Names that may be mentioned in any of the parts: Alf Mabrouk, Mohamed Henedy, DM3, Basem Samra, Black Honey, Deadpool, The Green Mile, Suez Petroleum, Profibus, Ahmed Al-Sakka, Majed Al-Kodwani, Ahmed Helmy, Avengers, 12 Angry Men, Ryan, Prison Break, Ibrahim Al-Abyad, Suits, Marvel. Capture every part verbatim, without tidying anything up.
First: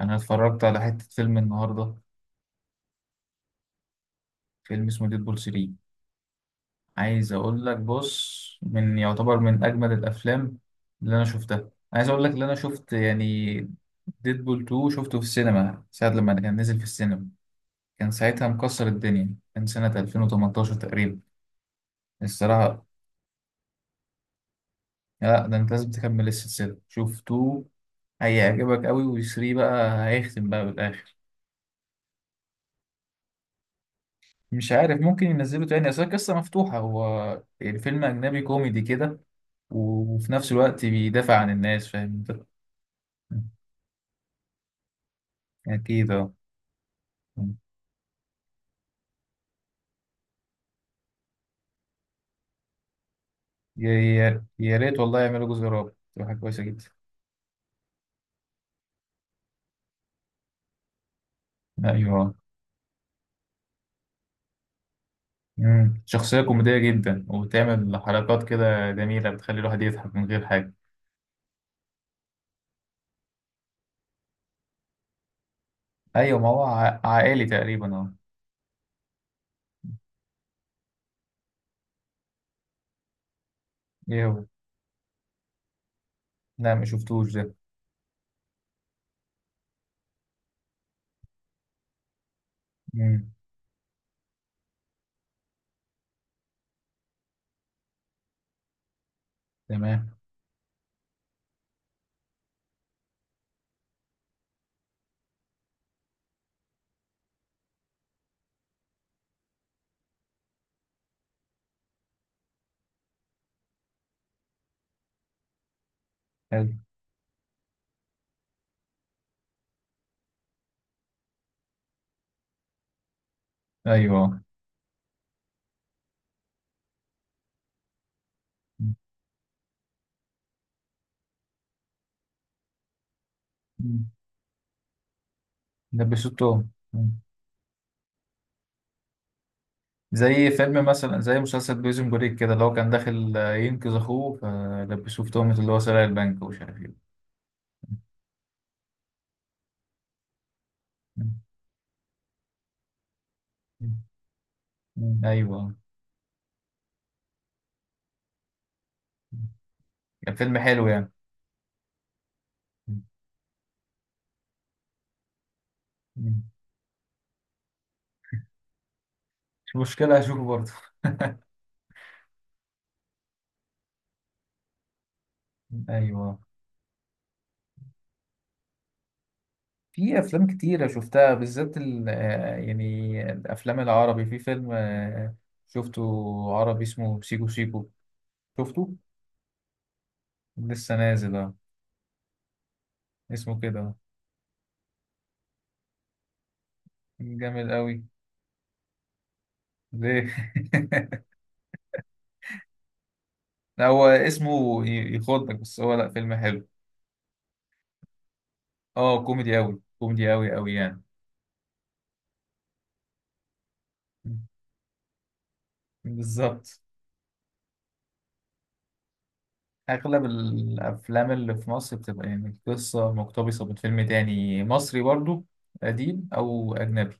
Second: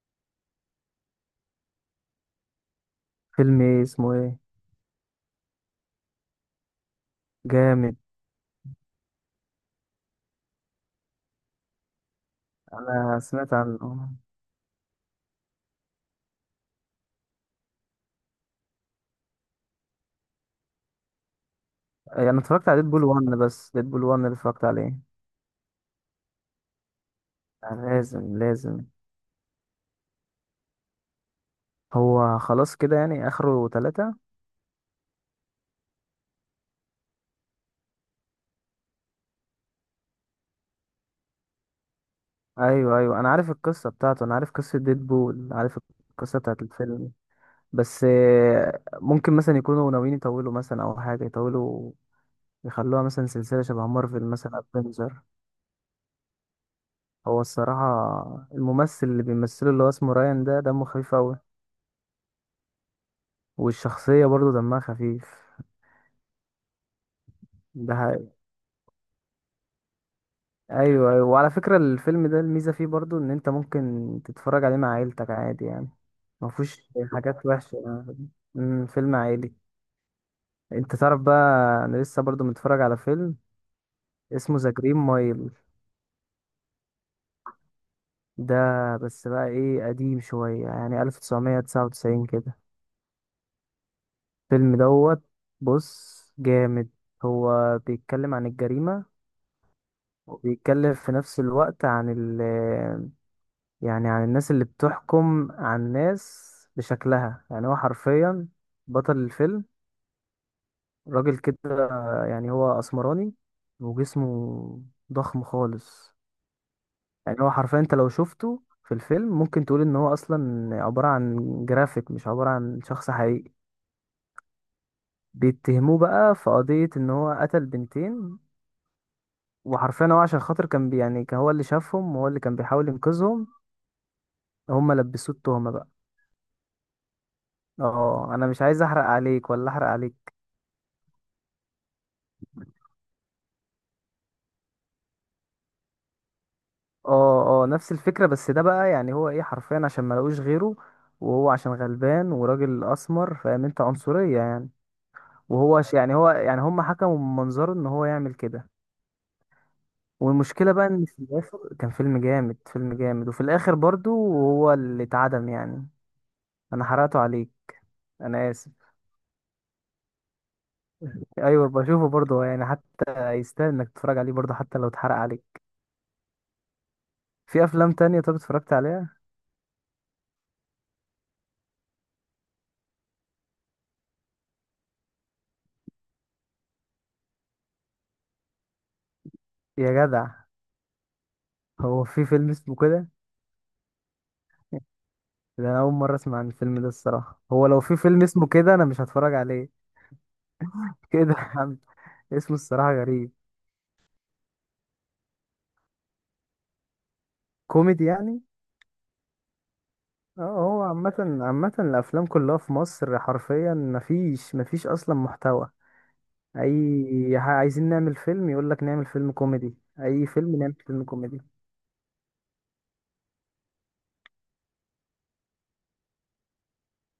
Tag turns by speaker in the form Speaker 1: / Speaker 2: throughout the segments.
Speaker 1: انا اتفرجت على حتة فيلم النهاردة.
Speaker 2: فيلم ايه اسمه ايه؟
Speaker 1: فيلم اسمه ديدبول ثلاثة. عايز اقول لك،
Speaker 2: جامد.
Speaker 1: بص، من يعتبر من اجمل الافلام اللي انا شفتها. عايز اقول لك اللي انا شفت
Speaker 2: انا سمعت
Speaker 1: يعني.
Speaker 2: عن آه،
Speaker 1: ديدبول اتنين شفته في السينما ساعة لما كان نزل في السينما. كان ساعتها مكسر الدنيا، كان سنة ألفين وتمنتاشر تقريبا،
Speaker 2: انا اتفرجت على
Speaker 1: الصراحة.
Speaker 2: ديدبول واحد، بس ديدبول واحد اللي اتفرجت عليه.
Speaker 1: لا، ده انت لازم تكمل السلسلة. شوف اتنين،
Speaker 2: آه، لازم لازم
Speaker 1: هيعجبك قوي، و3 بقى هيختم بقى بالاخر.
Speaker 2: هو خلاص كده يعني اخره ثلاثة؟
Speaker 1: مش عارف، ممكن ينزله تاني، اصل القصه مفتوحه. هو يعني فيلم اجنبي كوميدي كده، وفي نفس الوقت بيدافع عن الناس، فاهم انت؟
Speaker 2: ايوه ايوه، انا عارف القصة بتاعته، انا عارف قصة ديدبول، عارف
Speaker 1: اكيد اه.
Speaker 2: القصة بتاعت الفيلم. بس آه، ممكن مثلا يكونوا ناويين يطولوا، مثلا او حاجة يطولوا يخلوها مثلا سلسلة شبه
Speaker 1: يا
Speaker 2: مارفل،
Speaker 1: يا
Speaker 2: مثلا
Speaker 1: يا ريت والله
Speaker 2: افنجر.
Speaker 1: يعملوا جزء رابع، تبقى حاجه كويسه جدا.
Speaker 2: هو الصراحة الممثل اللي بيمثله اللي هو اسمه رايان ده دمه خفيف اوي.
Speaker 1: ايوه.
Speaker 2: والشخصية برضه دمها خفيف.
Speaker 1: مم. شخصيه كوميديه جدا،
Speaker 2: ده
Speaker 1: وبتعمل
Speaker 2: حقيقي.
Speaker 1: حركات كده جميله، بتخلي الواحد يضحك من غير حاجه.
Speaker 2: ايوه ايوه، وعلى فكره الفيلم ده الميزه فيه برضو ان انت ممكن تتفرج عليه مع عيلتك عادي يعني.
Speaker 1: ايوه، ما
Speaker 2: ما
Speaker 1: هو
Speaker 2: فيهوش
Speaker 1: ع-
Speaker 2: حاجات
Speaker 1: عائلي
Speaker 2: وحشه
Speaker 1: تقريبا، اه.
Speaker 2: يعني. امم فيلم عائلي. انت تعرف بقى، انا لسه برضو متفرج على فيلم
Speaker 1: ايه هو؟
Speaker 2: اسمه ذا جرين مايل
Speaker 1: لا، ما شفتوش ده.
Speaker 2: ده. بس بقى ايه، قديم شويه يعني ألف وتسعمية تسعة وتسعين كده
Speaker 1: مم.
Speaker 2: الفيلم دوت. بص جامد، هو بيتكلم عن الجريمه،
Speaker 1: تمام.
Speaker 2: وبيتكلم في نفس الوقت عن ال يعني عن الناس اللي بتحكم عن الناس بشكلها. يعني هو حرفيا بطل الفيلم راجل كده، يعني هو اسمراني وجسمه ضخم خالص.
Speaker 1: حلو.
Speaker 2: يعني هو حرفيا انت لو شفته في الفيلم ممكن تقول ان هو اصلا عبارة عن جرافيك، مش عبارة عن شخص حقيقي.
Speaker 1: ايوه، آه.
Speaker 2: بيتهموه بقى في قضية ان هو قتل بنتين، وحرفيا هو عشان خاطر كان بي يعني كان هو اللي شافهم وهو اللي كان بيحاول ينقذهم،
Speaker 1: مم.
Speaker 2: هما لبسوه التهمة بقى.
Speaker 1: ده بيشوتهم.
Speaker 2: اه انا مش عايز احرق عليك، ولا احرق عليك.
Speaker 1: زي فيلم مثلا، زي مسلسل بريزون بريك كده، اللي هو كان داخل آه، ينقذ اخوه، فلبسوه في تهمة اللي هو سرق البنك ومش عارف ايه.
Speaker 2: اه اه نفس الفكرة، بس ده بقى يعني هو ايه، حرفيا عشان ما لقوش غيره،
Speaker 1: مم.
Speaker 2: وهو عشان غلبان وراجل اسمر، فاهم انت؟
Speaker 1: مم.
Speaker 2: عنصرية يعني.
Speaker 1: مم. ايوه.
Speaker 2: وهو ش- يعني هو يعني هم حكموا من منظره ان هو يعمل كده.
Speaker 1: كان فيلم
Speaker 2: والمشكلة بقى
Speaker 1: حلو
Speaker 2: ان
Speaker 1: يعني.
Speaker 2: في الاخر كان فيلم جامد فيلم
Speaker 1: مم.
Speaker 2: جامد وفي الاخر برضو هو اللي اتعدم يعني.
Speaker 1: مم.
Speaker 2: انا حرقته عليك، انا اسف.
Speaker 1: مش مشكلة، هشوفه برضه.
Speaker 2: ايوه بشوفه برضو، يعني حتى يستاهل انك تتفرج عليه برضو حتى لو اتحرق عليك.
Speaker 1: ايوه.
Speaker 2: في افلام تانية طب اتفرجت عليها؟
Speaker 1: في افلام كتيرة شفتها، بالذات ال- آه، يعني الافلام العربي. في فيلم آه، شفته، عربي اسمه سيكو سيكو. شفته،
Speaker 2: يا جدع،
Speaker 1: لسه نازل، آه.
Speaker 2: هو في فيلم اسمه كده؟
Speaker 1: اسمه كده.
Speaker 2: ده أنا أول مرة أسمع عن الفيلم ده الصراحة.
Speaker 1: جامد
Speaker 2: هو لو في
Speaker 1: قوي.
Speaker 2: فيلم اسمه كده أنا مش هتفرج عليه.
Speaker 1: ليه؟
Speaker 2: كده عم- اسمه الصراحة غريب.
Speaker 1: هو اسمه ي- يخضك بس، هو لا، فيلم حلو.
Speaker 2: كوميدي يعني؟
Speaker 1: اه، كوميدي أوي، كوميدي
Speaker 2: اه
Speaker 1: أوي أوي
Speaker 2: هو
Speaker 1: يعني.
Speaker 2: عامة، عامة الأفلام كلها في مصر حرفيا
Speaker 1: م.
Speaker 2: مفيش مفيش أصلا محتوى.
Speaker 1: بالظبط.
Speaker 2: أي ح- عايزين نعمل فيلم، يقولك نعمل فيلم كوميدي،
Speaker 1: أغلب
Speaker 2: أي فيلم نعمل فيلم
Speaker 1: الأفلام
Speaker 2: كوميدي.
Speaker 1: اللي في مصر بتبقى يعني القصة مقتبسة من فيلم تاني مصري برضو، قديم أو أجنبي.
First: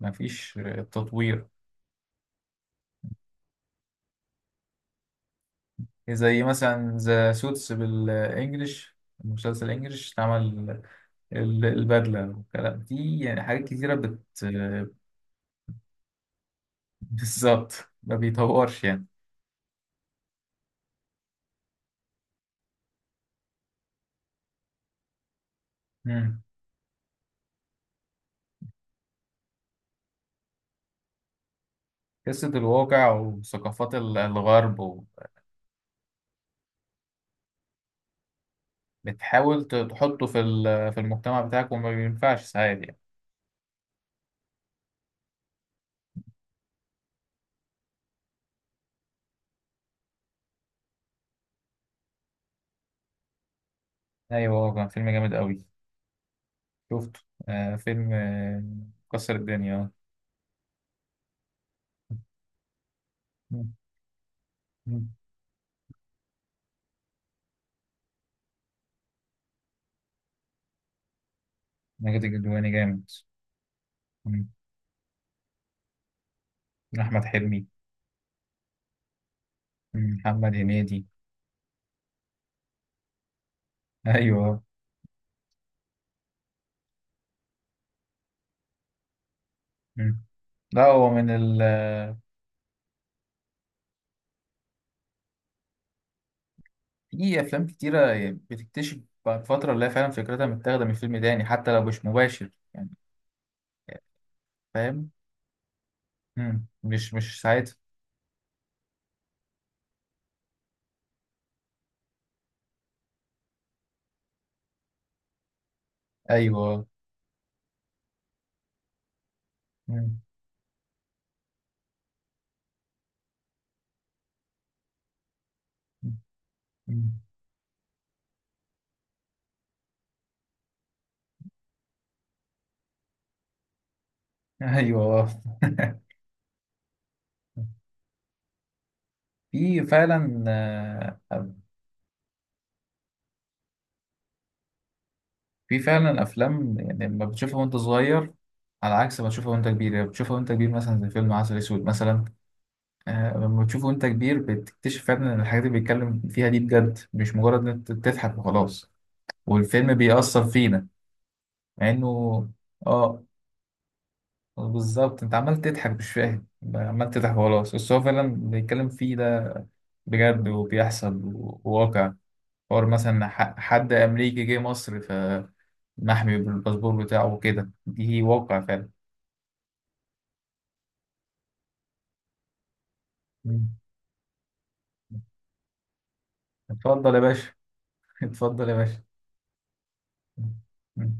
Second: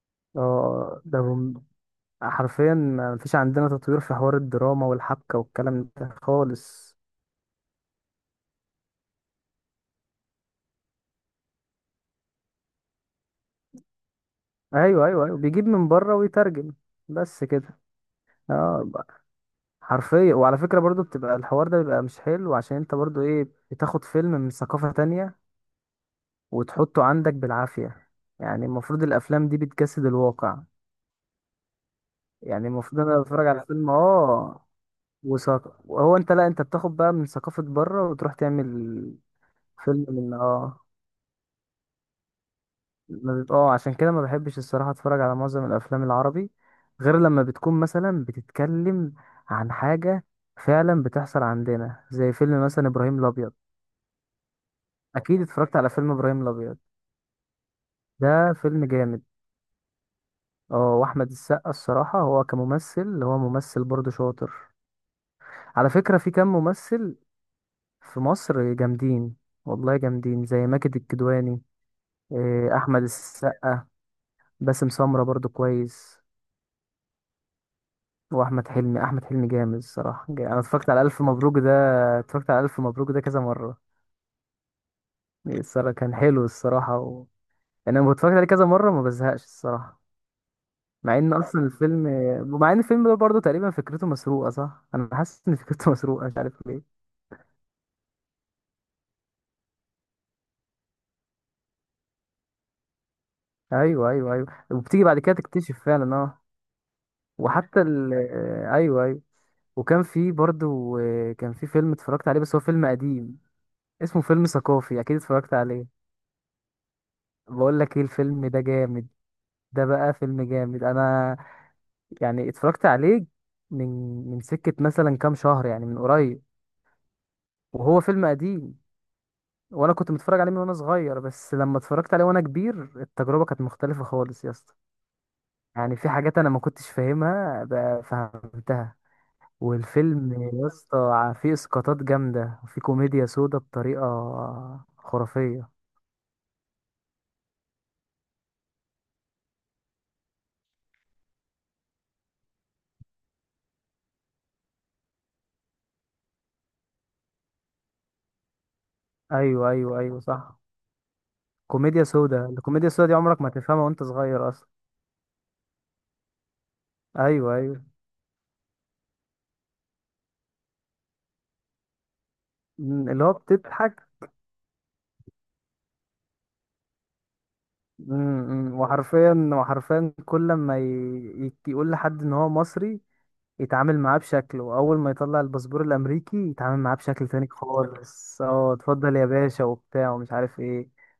Speaker 1: مفيش
Speaker 2: اه ده
Speaker 1: تطوير.
Speaker 2: هم- حرفيا مفيش عندنا تطوير في حوار الدراما والحبكة والكلام ده
Speaker 1: زي مثلا
Speaker 2: خالص.
Speaker 1: ذا سوتس بالإنجلش، المسلسل إنجلش اتعمل، ال- البدلة والكلام دي، يعني حاجات كتيرة بت
Speaker 2: أيوه أيوه أيوه، بيجيب من بره ويترجم، بس
Speaker 1: بالظبط،
Speaker 2: كده.
Speaker 1: ما بيطورش
Speaker 2: اه حرفيا، وعلى فكرة برضو بتبقى الحوار ده بيبقى مش حلو، عشان انت برضو ايه، بتاخد فيلم من ثقافة تانية
Speaker 1: يعني.
Speaker 2: وتحطه عندك بالعافية. يعني المفروض الافلام دي بتجسد الواقع.
Speaker 1: قصة
Speaker 2: يعني المفروض
Speaker 1: الواقع
Speaker 2: انا بتفرج على فيلم
Speaker 1: وثقافات ال-
Speaker 2: اه
Speaker 1: الغرب و-.
Speaker 2: وثق وهو انت لا، انت بتاخد بقى من ثقافة بره وتروح تعمل
Speaker 1: بتحاول ت-
Speaker 2: فيلم
Speaker 1: تحطه
Speaker 2: من
Speaker 1: في
Speaker 2: اه
Speaker 1: ال- في المجتمع بتاعك، وما بينفعش ساعات يعني.
Speaker 2: ما بيبقى- اه عشان كده ما بحبش الصراحة اتفرج على معظم الافلام العربي، غير لما بتكون مثلا بتتكلم عن حاجة فعلا بتحصل عندنا، زي فيلم مثلا ابراهيم الابيض.
Speaker 1: أيوة، هو كان فيلم جامد
Speaker 2: اكيد
Speaker 1: أوي.
Speaker 2: اتفرجت على فيلم ابراهيم الابيض،
Speaker 1: شفته، آه، فيلم،
Speaker 2: ده
Speaker 1: آه،
Speaker 2: فيلم جامد.
Speaker 1: كسر الدنيا، آه.
Speaker 2: اه واحمد السقا الصراحه هو كممثل، هو
Speaker 1: مم.
Speaker 2: ممثل برضه شاطر.
Speaker 1: مم.
Speaker 2: على فكره في كام ممثل في مصر جامدين، والله جامدين، زي ماجد الكدواني،
Speaker 1: ماجد الكدواني
Speaker 2: آه، احمد
Speaker 1: جامد.
Speaker 2: السقا،
Speaker 1: مم.
Speaker 2: باسم سمره برضه كويس،
Speaker 1: أحمد حلمي.
Speaker 2: واحمد حلمي. احمد حلمي جامد
Speaker 1: مم.
Speaker 2: الصراحه. جا-
Speaker 1: محمد
Speaker 2: انا اتفرجت على
Speaker 1: هنيدي.
Speaker 2: الف مبروك ده، اتفرجت على الف مبروك ده كذا مره.
Speaker 1: أيوة.
Speaker 2: الصراحه كان حلو الصراحه و... يعني انا اتفرجت عليه كذا مره، ما بزهقش الصراحه.
Speaker 1: مم. لا، هو
Speaker 2: مع
Speaker 1: من
Speaker 2: ان
Speaker 1: ال-.
Speaker 2: اصلا الفيلم، ومع ان الفيلم ده برضه تقريبا فكرته مسروقه، صح انا حاسس ان فكرته مسروقه، مش عارف ليه.
Speaker 1: في أفلام كتيرة يعني بتكتشف بعد فترة، اللي هي فعلا فكرتها متاخدة من فيلم تاني، حتى لو مش مباشر يعني.
Speaker 2: ايوه ايوه ايوه، وبتيجي
Speaker 1: فاهم.
Speaker 2: بعد كده تكتشف فعلا اه.
Speaker 1: مم. مش مش ساعتها.
Speaker 2: وحتى ال آه، ايوه ايوه. وكان في برضه، كان في فيلم اتفرجت عليه بس هو فيلم قديم، اسمه فيلم ثقافي، اكيد اتفرجت عليه.
Speaker 1: أيوة.
Speaker 2: بقول لك ايه الفيلم ده جامد. ده بقى
Speaker 1: مم.
Speaker 2: فيلم جامد. انا يعني اتفرجت عليه من من سكة مثلا كام شهر يعني، من قريب.
Speaker 1: مم.
Speaker 2: وهو فيلم قديم، وانا كنت متفرج عليه من وانا صغير، بس لما اتفرجت عليه وانا كبير التجربه كانت مختلفه خالص يا اسطى.
Speaker 1: ايوه.
Speaker 2: يعني في حاجات انا ما كنتش فاهمها بقى فهمتها.
Speaker 1: في
Speaker 2: والفيلم
Speaker 1: فعلا،
Speaker 2: يا اسطى ع- فيه
Speaker 1: آه،
Speaker 2: اسقاطات جامده، وفيه كوميديا سودا بطريقه خرافيه.
Speaker 1: في فعلا افلام يعني لما بتشوفها وانت صغير على عكس ما تشوفها وانت كبير. يعني بتشوفها وانت كبير، مثلا زي فيلم عسل اسود مثلا، آه، لما بتشوفه وانت كبير بتكتشف فعلا ان الحاجات اللي بيتكلم فيها دي بجد، مش مجرد ان انت تضحك وخلاص.
Speaker 2: ايوه
Speaker 1: والفيلم
Speaker 2: ايوه ايوه
Speaker 1: بيأثر
Speaker 2: صح،
Speaker 1: فينا. مع
Speaker 2: كوميديا سودا.
Speaker 1: انه،
Speaker 2: الكوميديا السودا دي
Speaker 1: اه،
Speaker 2: عمرك ما تفهمها وانت صغير اصلا.
Speaker 1: بالظبط. انت عمال تضحك مش فاهم، عمال تضحك
Speaker 2: ايوه
Speaker 1: وخلاص،
Speaker 2: ايوه.
Speaker 1: بس هو فعلا بيتكلم فيه ده بجد، وبيحصل، وواقع. حوار
Speaker 2: أمم، اللي
Speaker 1: مثلا
Speaker 2: هو
Speaker 1: ح- حد
Speaker 2: بتضحك.
Speaker 1: أمريكي جه مصر فمحمي بالباسبور بتاعه وكده، دي
Speaker 2: أمم،
Speaker 1: واقع
Speaker 2: أمم،
Speaker 1: فعلا.
Speaker 2: وحرفيا، وحرفيا كل ما ي... يك- يقول لحد ان هو مصري
Speaker 1: مم.
Speaker 2: يتعامل معاه بشكل، واول ما يطلع الباسبور الامريكي يتعامل معاه
Speaker 1: اتفضل يا
Speaker 2: بشكل تاني
Speaker 1: باشا.
Speaker 2: خالص.
Speaker 1: اتفضل
Speaker 2: اه
Speaker 1: يا باشا.
Speaker 2: اتفضل يا باشا وبتاع ومش عارف ايه.
Speaker 1: مم.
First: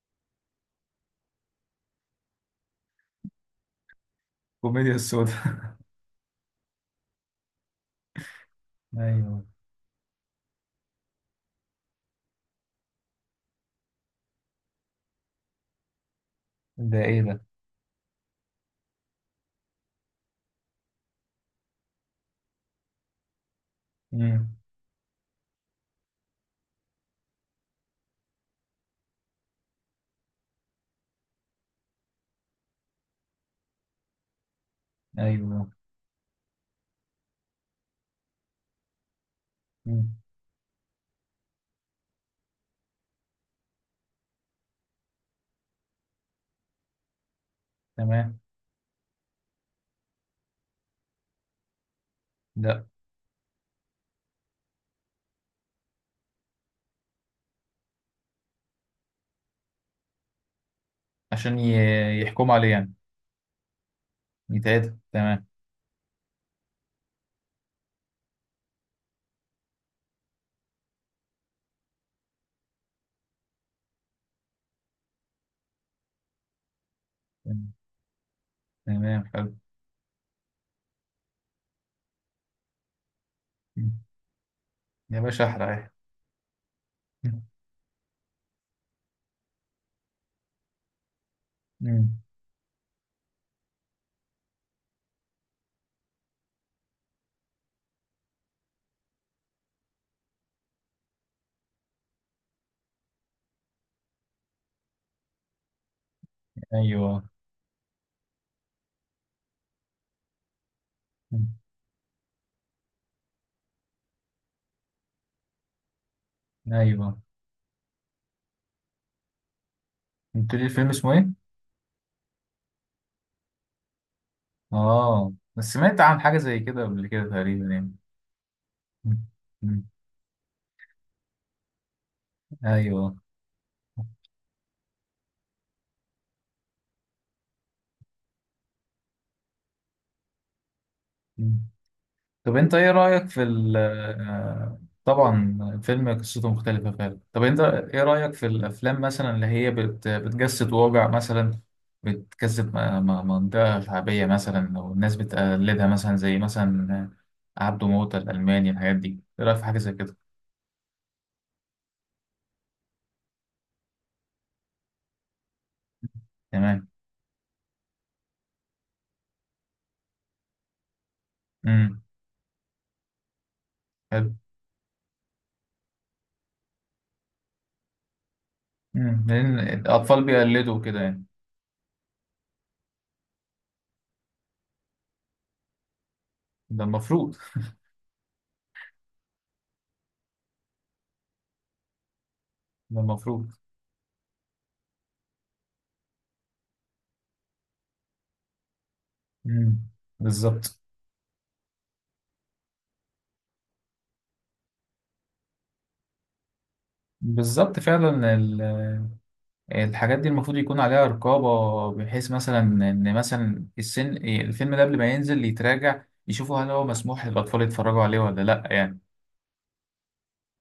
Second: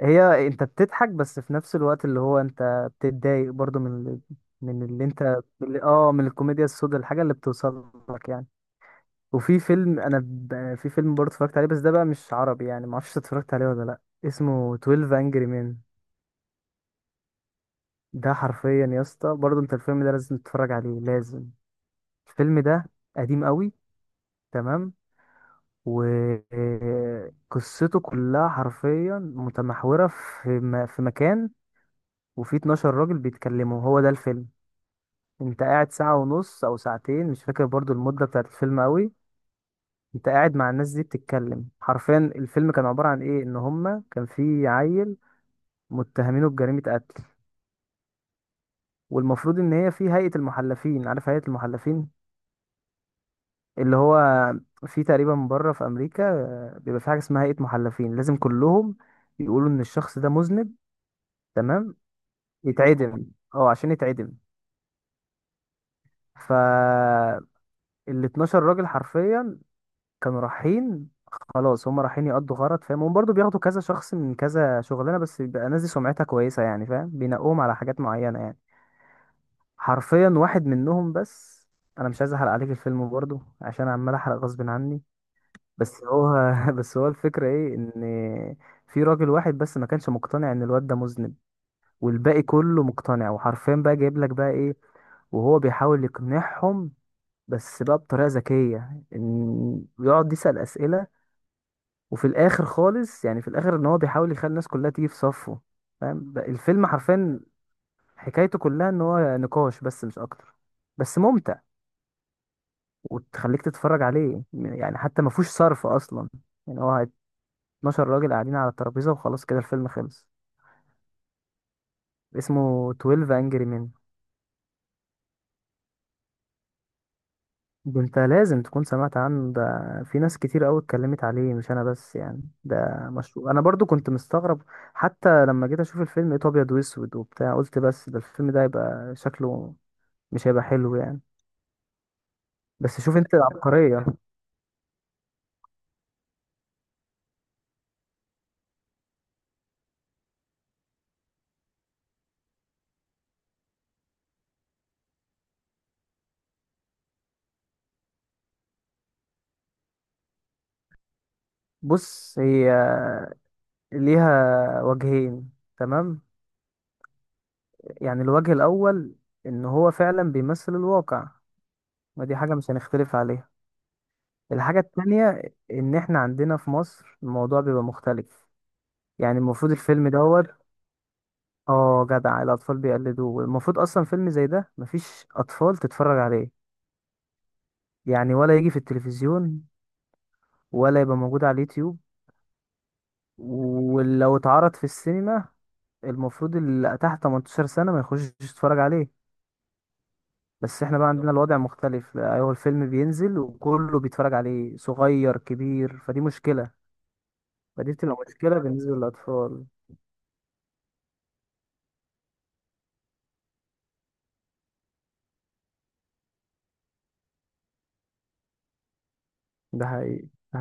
Speaker 2: هي انت بتضحك، بس في نفس الوقت اللي هو انت بتتضايق برضو من ال- من
Speaker 1: كوميديا
Speaker 2: اللي انت
Speaker 1: السودا.
Speaker 2: من اللي اه من الكوميديا السوداء، الحاجه اللي بتوصل لك يعني.
Speaker 1: ايوه.
Speaker 2: وفي فيلم انا ب... في فيلم برضه اتفرجت عليه، بس ده بقى مش عربي يعني، ما اعرفش اتفرجت عليه ولا لا. اسمه اتناشر انجري مان.
Speaker 1: ده ايه ده؟
Speaker 2: ده حرفيا يا اسطى برضه، انت الفيلم ده لازم تتفرج عليه لازم. الفيلم ده قديم قوي.
Speaker 1: مم.
Speaker 2: تمام. وقصته كلها حرفيا متمحورة في م- في مكان، وفي اتناشر راجل بيتكلموا، هو ده الفيلم. انت
Speaker 1: ايوه.
Speaker 2: قاعد ساعة ونص او ساعتين، مش فاكر برضو المدة بتاعت الفيلم قوي.
Speaker 1: مم.
Speaker 2: انت قاعد مع الناس دي بتتكلم. حرفيا الفيلم كان عبارة عن ايه، ان هما كان في عيل متهمينه بجريمة قتل.
Speaker 1: تمام.
Speaker 2: والمفروض ان هي في هيئة المحلفين، عارف هيئة المحلفين
Speaker 1: لا.
Speaker 2: اللي هو في تقريبا بره في امريكا آه، بيبقى في حاجة اسمها هيئة محلفين، لازم كلهم يقولوا ان الشخص ده مذنب.
Speaker 1: عشان
Speaker 2: تمام.
Speaker 1: ي- يحكموا عليه يعني.
Speaker 2: يتعدم، اه عشان يتعدم.
Speaker 1: يتعدل، تمام.
Speaker 2: فال اتناشر راجل حرفيا كانوا رايحين، خلاص هم رايحين يقضوا غرض، فاهم؟ هم برضه بياخدوا كذا شخص من كذا شغلانه، بس بيبقى الناس دي سمعتها كويسه يعني، فاهم؟ بينقوهم
Speaker 1: مم.
Speaker 2: على حاجات معينه يعني.
Speaker 1: تمام. حلو.
Speaker 2: حرفيا واحد منهم بس، انا مش عايز احرق عليك الفيلم برضه، عشان
Speaker 1: مم.
Speaker 2: عمال احرق غصب عني.
Speaker 1: يا باشا احرق.
Speaker 2: بس هو بس هو
Speaker 1: مم.
Speaker 2: الفكره ايه، ان في راجل واحد بس ما كانش مقتنع ان الواد ده مذنب،
Speaker 1: مم.
Speaker 2: والباقي كله مقتنع. وحرفيا بقى جايب لك بقى ايه، وهو بيحاول يقنعهم بس بقى بطريقة ذكية، ان يقعد يسأل أسئلة. وفي الآخر خالص يعني في الآخر ان هو بيحاول يخلي الناس كلها تيجي في صفه. فاهم بقى الفيلم
Speaker 1: ايوه.
Speaker 2: حرفيا حكايته كلها ان هو نقاش بس، مش اكتر، بس
Speaker 1: مم.
Speaker 2: ممتع. وتخليك تتفرج عليه يعني، حتى ما فيهوش صرف اصلا. يعني هو
Speaker 1: ايوه.
Speaker 2: اتناشر راجل قاعدين على الترابيزة، وخلاص كده الفيلم خلص.
Speaker 1: قلت لي الفيلم اسمه ايه؟
Speaker 2: اسمه تويلف Angry Men.
Speaker 1: اه، بس سمعت عن حاجه زي كده قبل كده تقريبا يعني.
Speaker 2: ده انت لازم تكون سمعت
Speaker 1: مم.
Speaker 2: عنه ده،
Speaker 1: مم.
Speaker 2: في ناس كتير قوي اتكلمت عليه مش انا بس يعني. ده
Speaker 1: ايوه.
Speaker 2: مشروع. انا برضو كنت مستغرب، حتى لما جيت اشوف الفيلم لقيته ابيض واسود وبتاع، قلت بس ده الفيلم ده هيبقى شكله مش هيبقى حلو يعني.
Speaker 1: مم. طب انت ايه
Speaker 2: بس شوف
Speaker 1: رأيك
Speaker 2: انت
Speaker 1: في ال
Speaker 2: العبقرية.
Speaker 1: آه، طبعا الفيلم قصته مختلفة فعلا. طب انت ايه رأيك في الافلام مثلا اللي هي بت بتجسد واقع مثلا، بتجسد م- م- منطقة شعبية مثلا، او الناس بتقلدها، مثلا زي مثلا عبده موتة، الألماني، الحاجات دي، ايه رأيك في حاجة زي كده؟
Speaker 2: بص هي ليها وجهين، تمام؟
Speaker 1: تمام.
Speaker 2: يعني الوجه الاول ان هو فعلا بيمثل الواقع،
Speaker 1: امم.
Speaker 2: ودي حاجة مش هنختلف عليها.
Speaker 1: حلو.
Speaker 2: الحاجة التانية، ان احنا عندنا في مصر الموضوع بيبقى مختلف.
Speaker 1: امم.
Speaker 2: يعني
Speaker 1: لأن
Speaker 2: المفروض الفيلم
Speaker 1: الأطفال
Speaker 2: دوت،
Speaker 1: بيقلدوا كده يعني.
Speaker 2: اه جدع الأطفال بيقلدوه، المفروض أصلا فيلم زي ده مفيش أطفال تتفرج عليه،
Speaker 1: ده المفروض.
Speaker 2: يعني ولا يجي في التلفزيون، ولا يبقى موجود على اليوتيوب.
Speaker 1: ده المفروض.
Speaker 2: ولو اتعرض في السينما المفروض اللي تحت تمنتاشر سنة ما يخشش يتفرج عليه.
Speaker 1: امم. بالظبط.
Speaker 2: بس احنا بقى عندنا الوضع مختلف، لا، هو الفيلم بينزل وكله بيتفرج عليه صغير كبير، فدي مشكلة.
Speaker 1: بالظبط
Speaker 2: فدي بتبقى
Speaker 1: فعلا.
Speaker 2: مشكلة بالنسبة للأطفال.
Speaker 1: الحاجات دي المفروض يكون عليها رقابة، بحيث مثلا إن مثلا السن، الفيلم ده قبل ما ينزل يتراجع يشوفوا هل هو مسموح للأطفال يتفرجوا عليه ولا لأ يعني.
Speaker 2: ده حقيقي. ده